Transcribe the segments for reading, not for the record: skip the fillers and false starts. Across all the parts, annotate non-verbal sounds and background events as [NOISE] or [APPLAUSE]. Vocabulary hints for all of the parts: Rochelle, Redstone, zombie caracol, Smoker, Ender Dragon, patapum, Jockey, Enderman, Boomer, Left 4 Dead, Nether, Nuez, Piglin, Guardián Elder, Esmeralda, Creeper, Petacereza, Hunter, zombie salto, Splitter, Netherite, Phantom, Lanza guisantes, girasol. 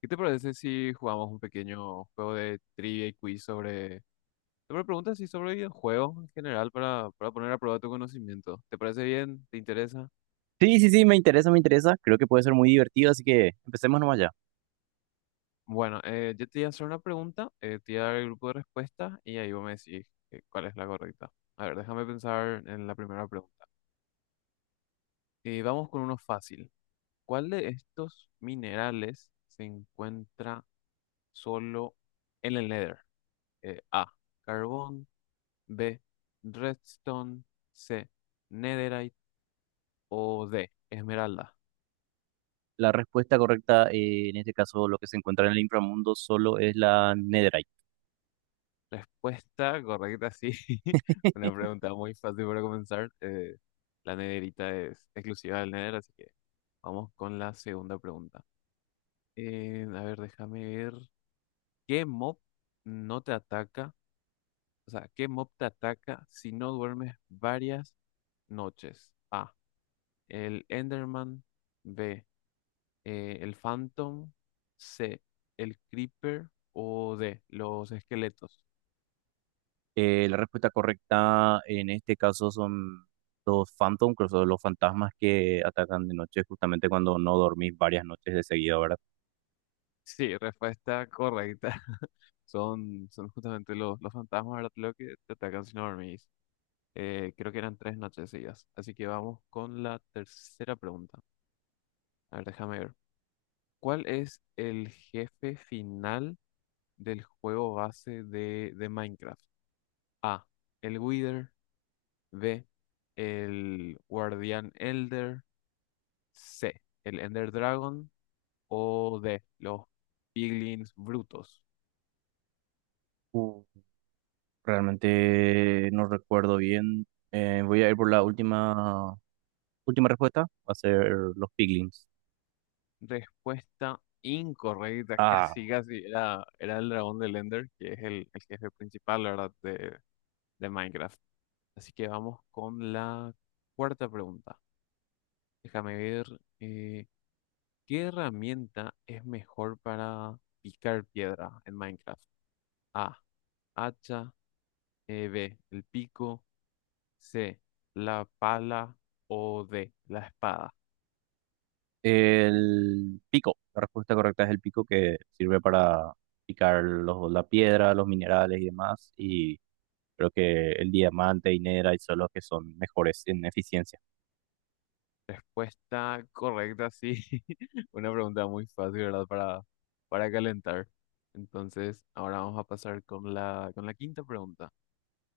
¿Qué te parece si jugamos un pequeño juego de trivia y quiz sobre preguntas y sobre videojuegos en general para poner a prueba tu conocimiento? ¿Te parece bien? ¿Te interesa? Sí, sí, sí, me interesa, me interesa. Creo que puede ser muy divertido, así que empecemos nomás ya. Bueno, yo te voy a hacer una pregunta, te voy a dar el grupo de respuestas y ahí vos me decís, cuál es la correcta. A ver, déjame pensar en la primera pregunta. Vamos con uno fácil. ¿Cuál de estos minerales se encuentra solo en el Nether? A, carbón. B, Redstone. C, Netherite. O D, Esmeralda. La respuesta correcta, en este caso, lo que se encuentra en el inframundo solo es la Netherite. Respuesta correcta, sí. [LAUGHS] Una [LAUGHS] pregunta muy fácil para comenzar. La nederita es exclusiva del Nether, así que vamos con la segunda pregunta. A ver, déjame ver. ¿Qué mob no te ataca? O sea, ¿qué mob te ataca si no duermes varias noches? A, el Enderman. B, el Phantom. C, el Creeper. O D, los esqueletos. La respuesta correcta, en este caso, son los Phantom, que son los fantasmas que atacan de noche, justamente cuando no dormís varias noches de seguida, ¿verdad? Sí, respuesta correcta. [LAUGHS] Son justamente los fantasmas, ¿verdad? Lo que te atacan si no dormís. Creo que eran tres noches seguidas. Así que vamos con la tercera pregunta. A ver, déjame ver. ¿Cuál es el jefe final del juego base de Minecraft? A, el Wither. B, el Guardián Elder. C, el Ender Dragon. O D, los piglins brutos. Uh, realmente no recuerdo bien. Voy a ir por la última respuesta, va a ser los Piglins. Respuesta incorrecta, [LAUGHS] Ah. casi casi era, era el dragón de Ender, que es el jefe principal, la verdad, de Minecraft. Así que vamos con la cuarta pregunta. Déjame ver. eh, ¿Qué herramienta es mejor para picar piedra en Minecraft? A, hacha. B, el pico. C, la pala. O D, la espada. El pico, la respuesta correcta es el pico que sirve para picar la piedra, los minerales y demás. Y creo que el diamante y nera y son los que son mejores en eficiencia. Respuesta correcta, sí. [LAUGHS] Una pregunta muy fácil, ¿verdad? Para calentar. Entonces, ahora vamos a pasar con la quinta pregunta.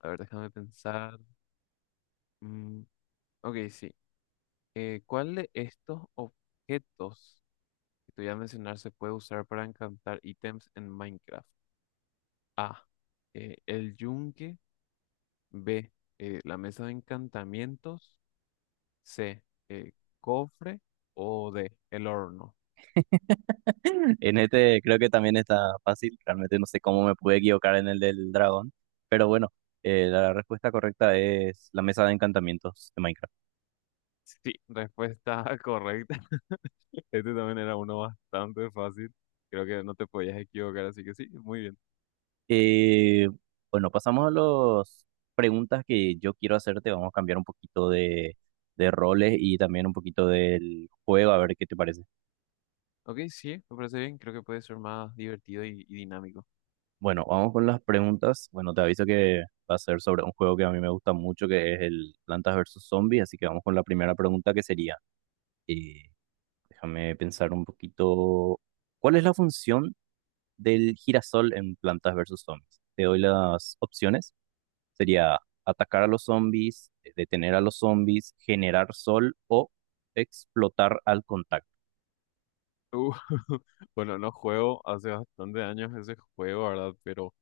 A ver, déjame pensar. Mm, ok, sí. ¿Cuál de estos objetos que te voy a mencionar se puede usar para encantar ítems en Minecraft? A, el yunque. B, la mesa de encantamientos. C, eh, cofre. O D, el horno. En este creo que también está fácil. Realmente no sé cómo me pude equivocar en el del dragón. Pero bueno, la respuesta correcta es la mesa de encantamientos de Minecraft. Sí, respuesta [LAUGHS] correcta. [LAUGHS] Este también era uno bastante fácil. Creo que no te podías equivocar, así que sí, muy bien. Eh, bueno, pasamos a las preguntas que yo quiero hacerte. Vamos a cambiar un poquito de roles y también un poquito del juego, a ver qué te parece. Ok, sí, me parece bien. Creo que puede ser más divertido y dinámico. Bueno, vamos con las preguntas. Bueno, te aviso que va a ser sobre un juego que a mí me gusta mucho, que es el Plantas versus Zombies. Así que vamos con la primera pregunta, que sería, eh, déjame pensar un poquito, ¿cuál es la función del girasol en Plantas versus Zombies? Te doy las opciones. Sería atacar a los zombies, detener a los zombies, generar sol o explotar al contacto. Uh, [LAUGHS] bueno, no juego hace bastante años ese juego, ¿verdad? Pero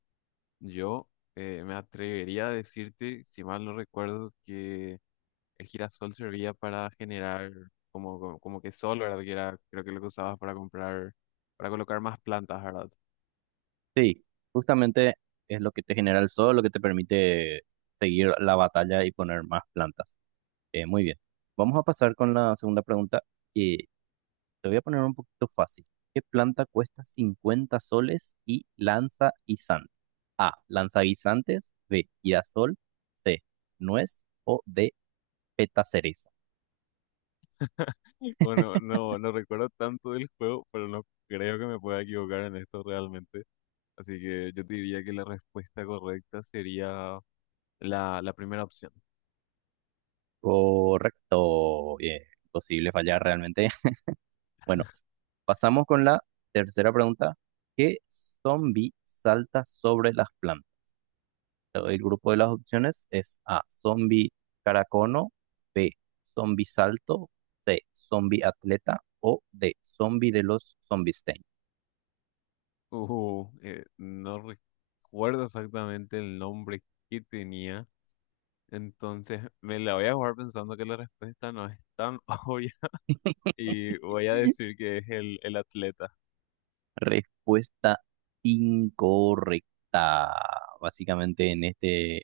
yo, me atrevería a decirte, si mal no recuerdo, que el girasol servía para generar como que sol, ¿verdad? Que era, creo que lo que usabas para comprar, para colocar más plantas, ¿verdad? Sí, justamente es lo que te genera el sol, lo que te permite seguir la batalla y poner más plantas. Muy bien. Vamos a pasar con la segunda pregunta que te voy a poner un poquito fácil. ¿Qué planta cuesta 50 soles y lanza guisantes? A, lanza guisantes. B, girasol. C, nuez. O D, petaceres. Bueno, no, no recuerdo tanto del juego, pero no creo que me pueda equivocar en esto realmente. Así que yo te diría que la respuesta correcta sería la primera opción. Correcto, bien, imposible fallar realmente. [LAUGHS] Bueno, pasamos con la tercera pregunta. ¿Qué zombie salta sobre las plantas? Te doy el grupo de las opciones es A, zombie caracono, B, zombie salto, C, zombie atleta o D, zombie de los zombies. No recuerdo exactamente el nombre que tenía, entonces me la voy a jugar pensando que la respuesta no es tan [LAUGHS] obvia y voy a decir que es el atleta. Respuesta incorrecta. Básicamente en este, en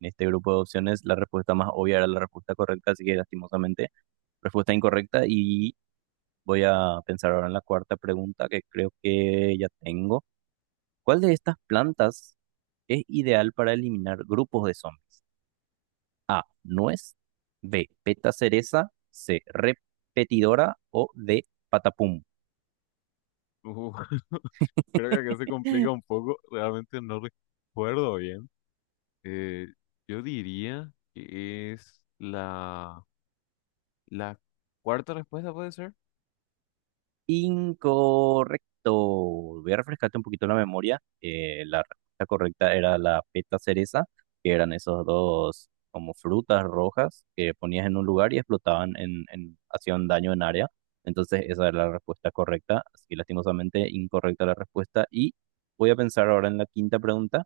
este grupo de opciones la respuesta más obvia era la respuesta correcta, así que lastimosamente respuesta incorrecta y voy a pensar ahora en la cuarta pregunta que creo que ya tengo. ¿Cuál de estas plantas es ideal para eliminar grupos de zombies? A, nuez, B, peta cereza, C, repetidora o D, patapum. Uh, [LAUGHS] creo que acá se complica [LAUGHS] un poco, realmente no recuerdo bien. Eh, yo diría que es la cuarta respuesta, ¿puede ser? Incorrecto. Voy a refrescarte un poquito la memoria. La respuesta correcta era la peta cereza, que eran esos dos como frutas rojas que ponías en un lugar y explotaban hacían daño en área. Entonces esa era la respuesta correcta. Así que lastimosamente incorrecta la respuesta. Y voy a pensar ahora en la quinta pregunta.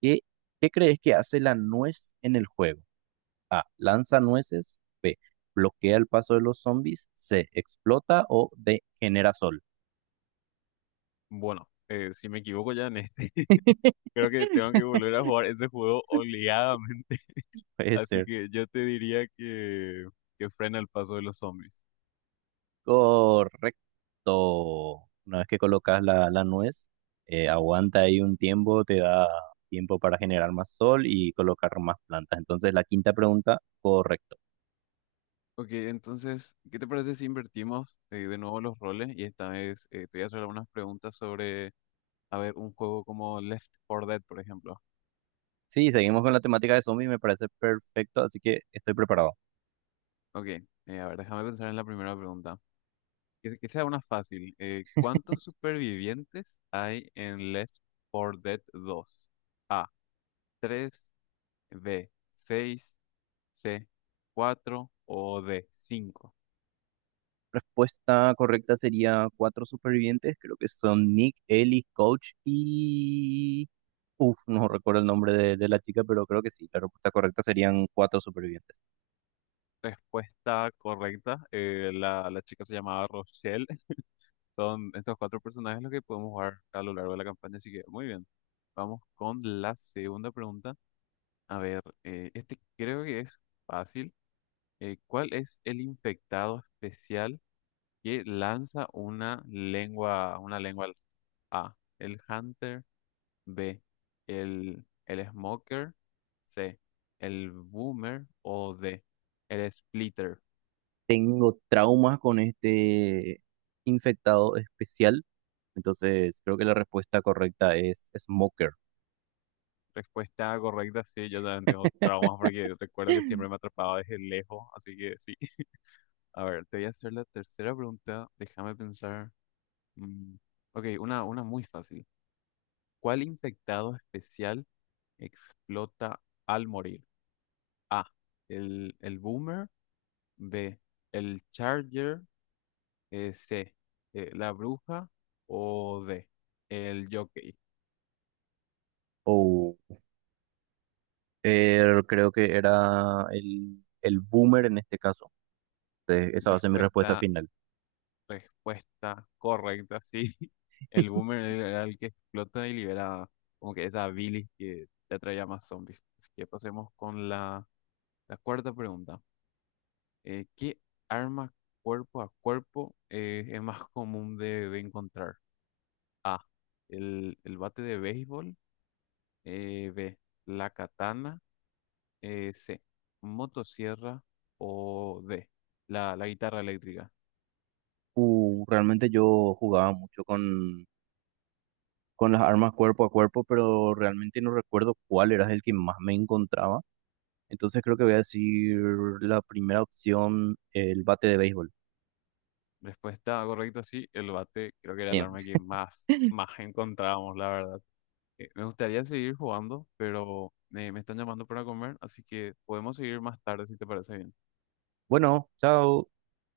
¿Qué, qué crees que hace la nuez en el juego? A, lanza nueces. B, bloquea el paso de los zombies. C, explota o D, genera sol. Bueno, si me equivoco ya en este, [LAUGHS] creo que tengo que volver a jugar ese juego obligadamente. [LAUGHS] Puede Así ser. que yo te diría que frena el paso de los zombies. Correcto. Una vez que colocas la nuez, aguanta ahí un tiempo, te da tiempo para generar más sol y colocar más plantas. Entonces, la quinta pregunta, correcto. Ok, entonces, ¿qué te parece si invertimos, de nuevo los roles? Y esta vez, te voy a hacer algunas preguntas sobre, a ver, un juego como Left 4 Dead, por ejemplo. Sí, seguimos con la temática de zombies, me parece perfecto, así que estoy preparado. Ok, a ver, déjame pensar en la primera pregunta. Que sea una fácil. ¿Cuántos supervivientes hay en Left 4 Dead 2? A, tres. B, seis. C, cuatro. O D, cinco. Respuesta correcta sería cuatro supervivientes, creo que son Nick, Ellie, Coach y... Uf, no recuerdo el nombre de la chica, pero creo que sí, la respuesta correcta serían cuatro supervivientes. Respuesta correcta. La chica se llamaba Rochelle. [LAUGHS] Son estos cuatro personajes los que podemos jugar a lo largo de la campaña, así que muy bien. Vamos con la segunda pregunta. A ver, este creo que es fácil. ¿Cuál es el infectado especial que lanza una lengua al-? A, el Hunter. B, el Smoker. C, el Boomer. O D, el Splitter. Tengo traumas con este infectado especial. Entonces, creo que la respuesta correcta es Smoker. Respuesta correcta, sí, yo también tengo traumas [LAUGHS] porque recuerdo que siempre me atrapaba desde lejos, así que sí. [LAUGHS] A ver, te voy a hacer la tercera pregunta. Déjame pensar. Mm, ok, una muy fácil. ¿Cuál infectado especial explota al morir? A, el Boomer. B, el Charger. C, la bruja. O D, el jockey. O creo que era el Boomer en este caso. Entonces, esa va a ser mi respuesta Respuesta, final. Respuesta correcta, sí. [LAUGHS] El [LAUGHS] Boomer era el que explota y libera como que esa bilis que te atraía más zombies. Así que pasemos con la cuarta pregunta. ¿Qué arma cuerpo a cuerpo, es más común de encontrar? A, el bate de béisbol. B, la katana. C, motosierra. O D, la guitarra eléctrica. Realmente yo jugaba mucho con las armas cuerpo a cuerpo, pero realmente no recuerdo cuál era el que más me encontraba. Entonces creo que voy a decir la primera opción, el bate de béisbol. Respuesta correcta, sí, el bate creo que era el Bien. arma que más encontrábamos, la verdad. Me gustaría seguir jugando, pero, me están llamando para comer, así que podemos seguir más tarde si te parece bien. Bueno, chao.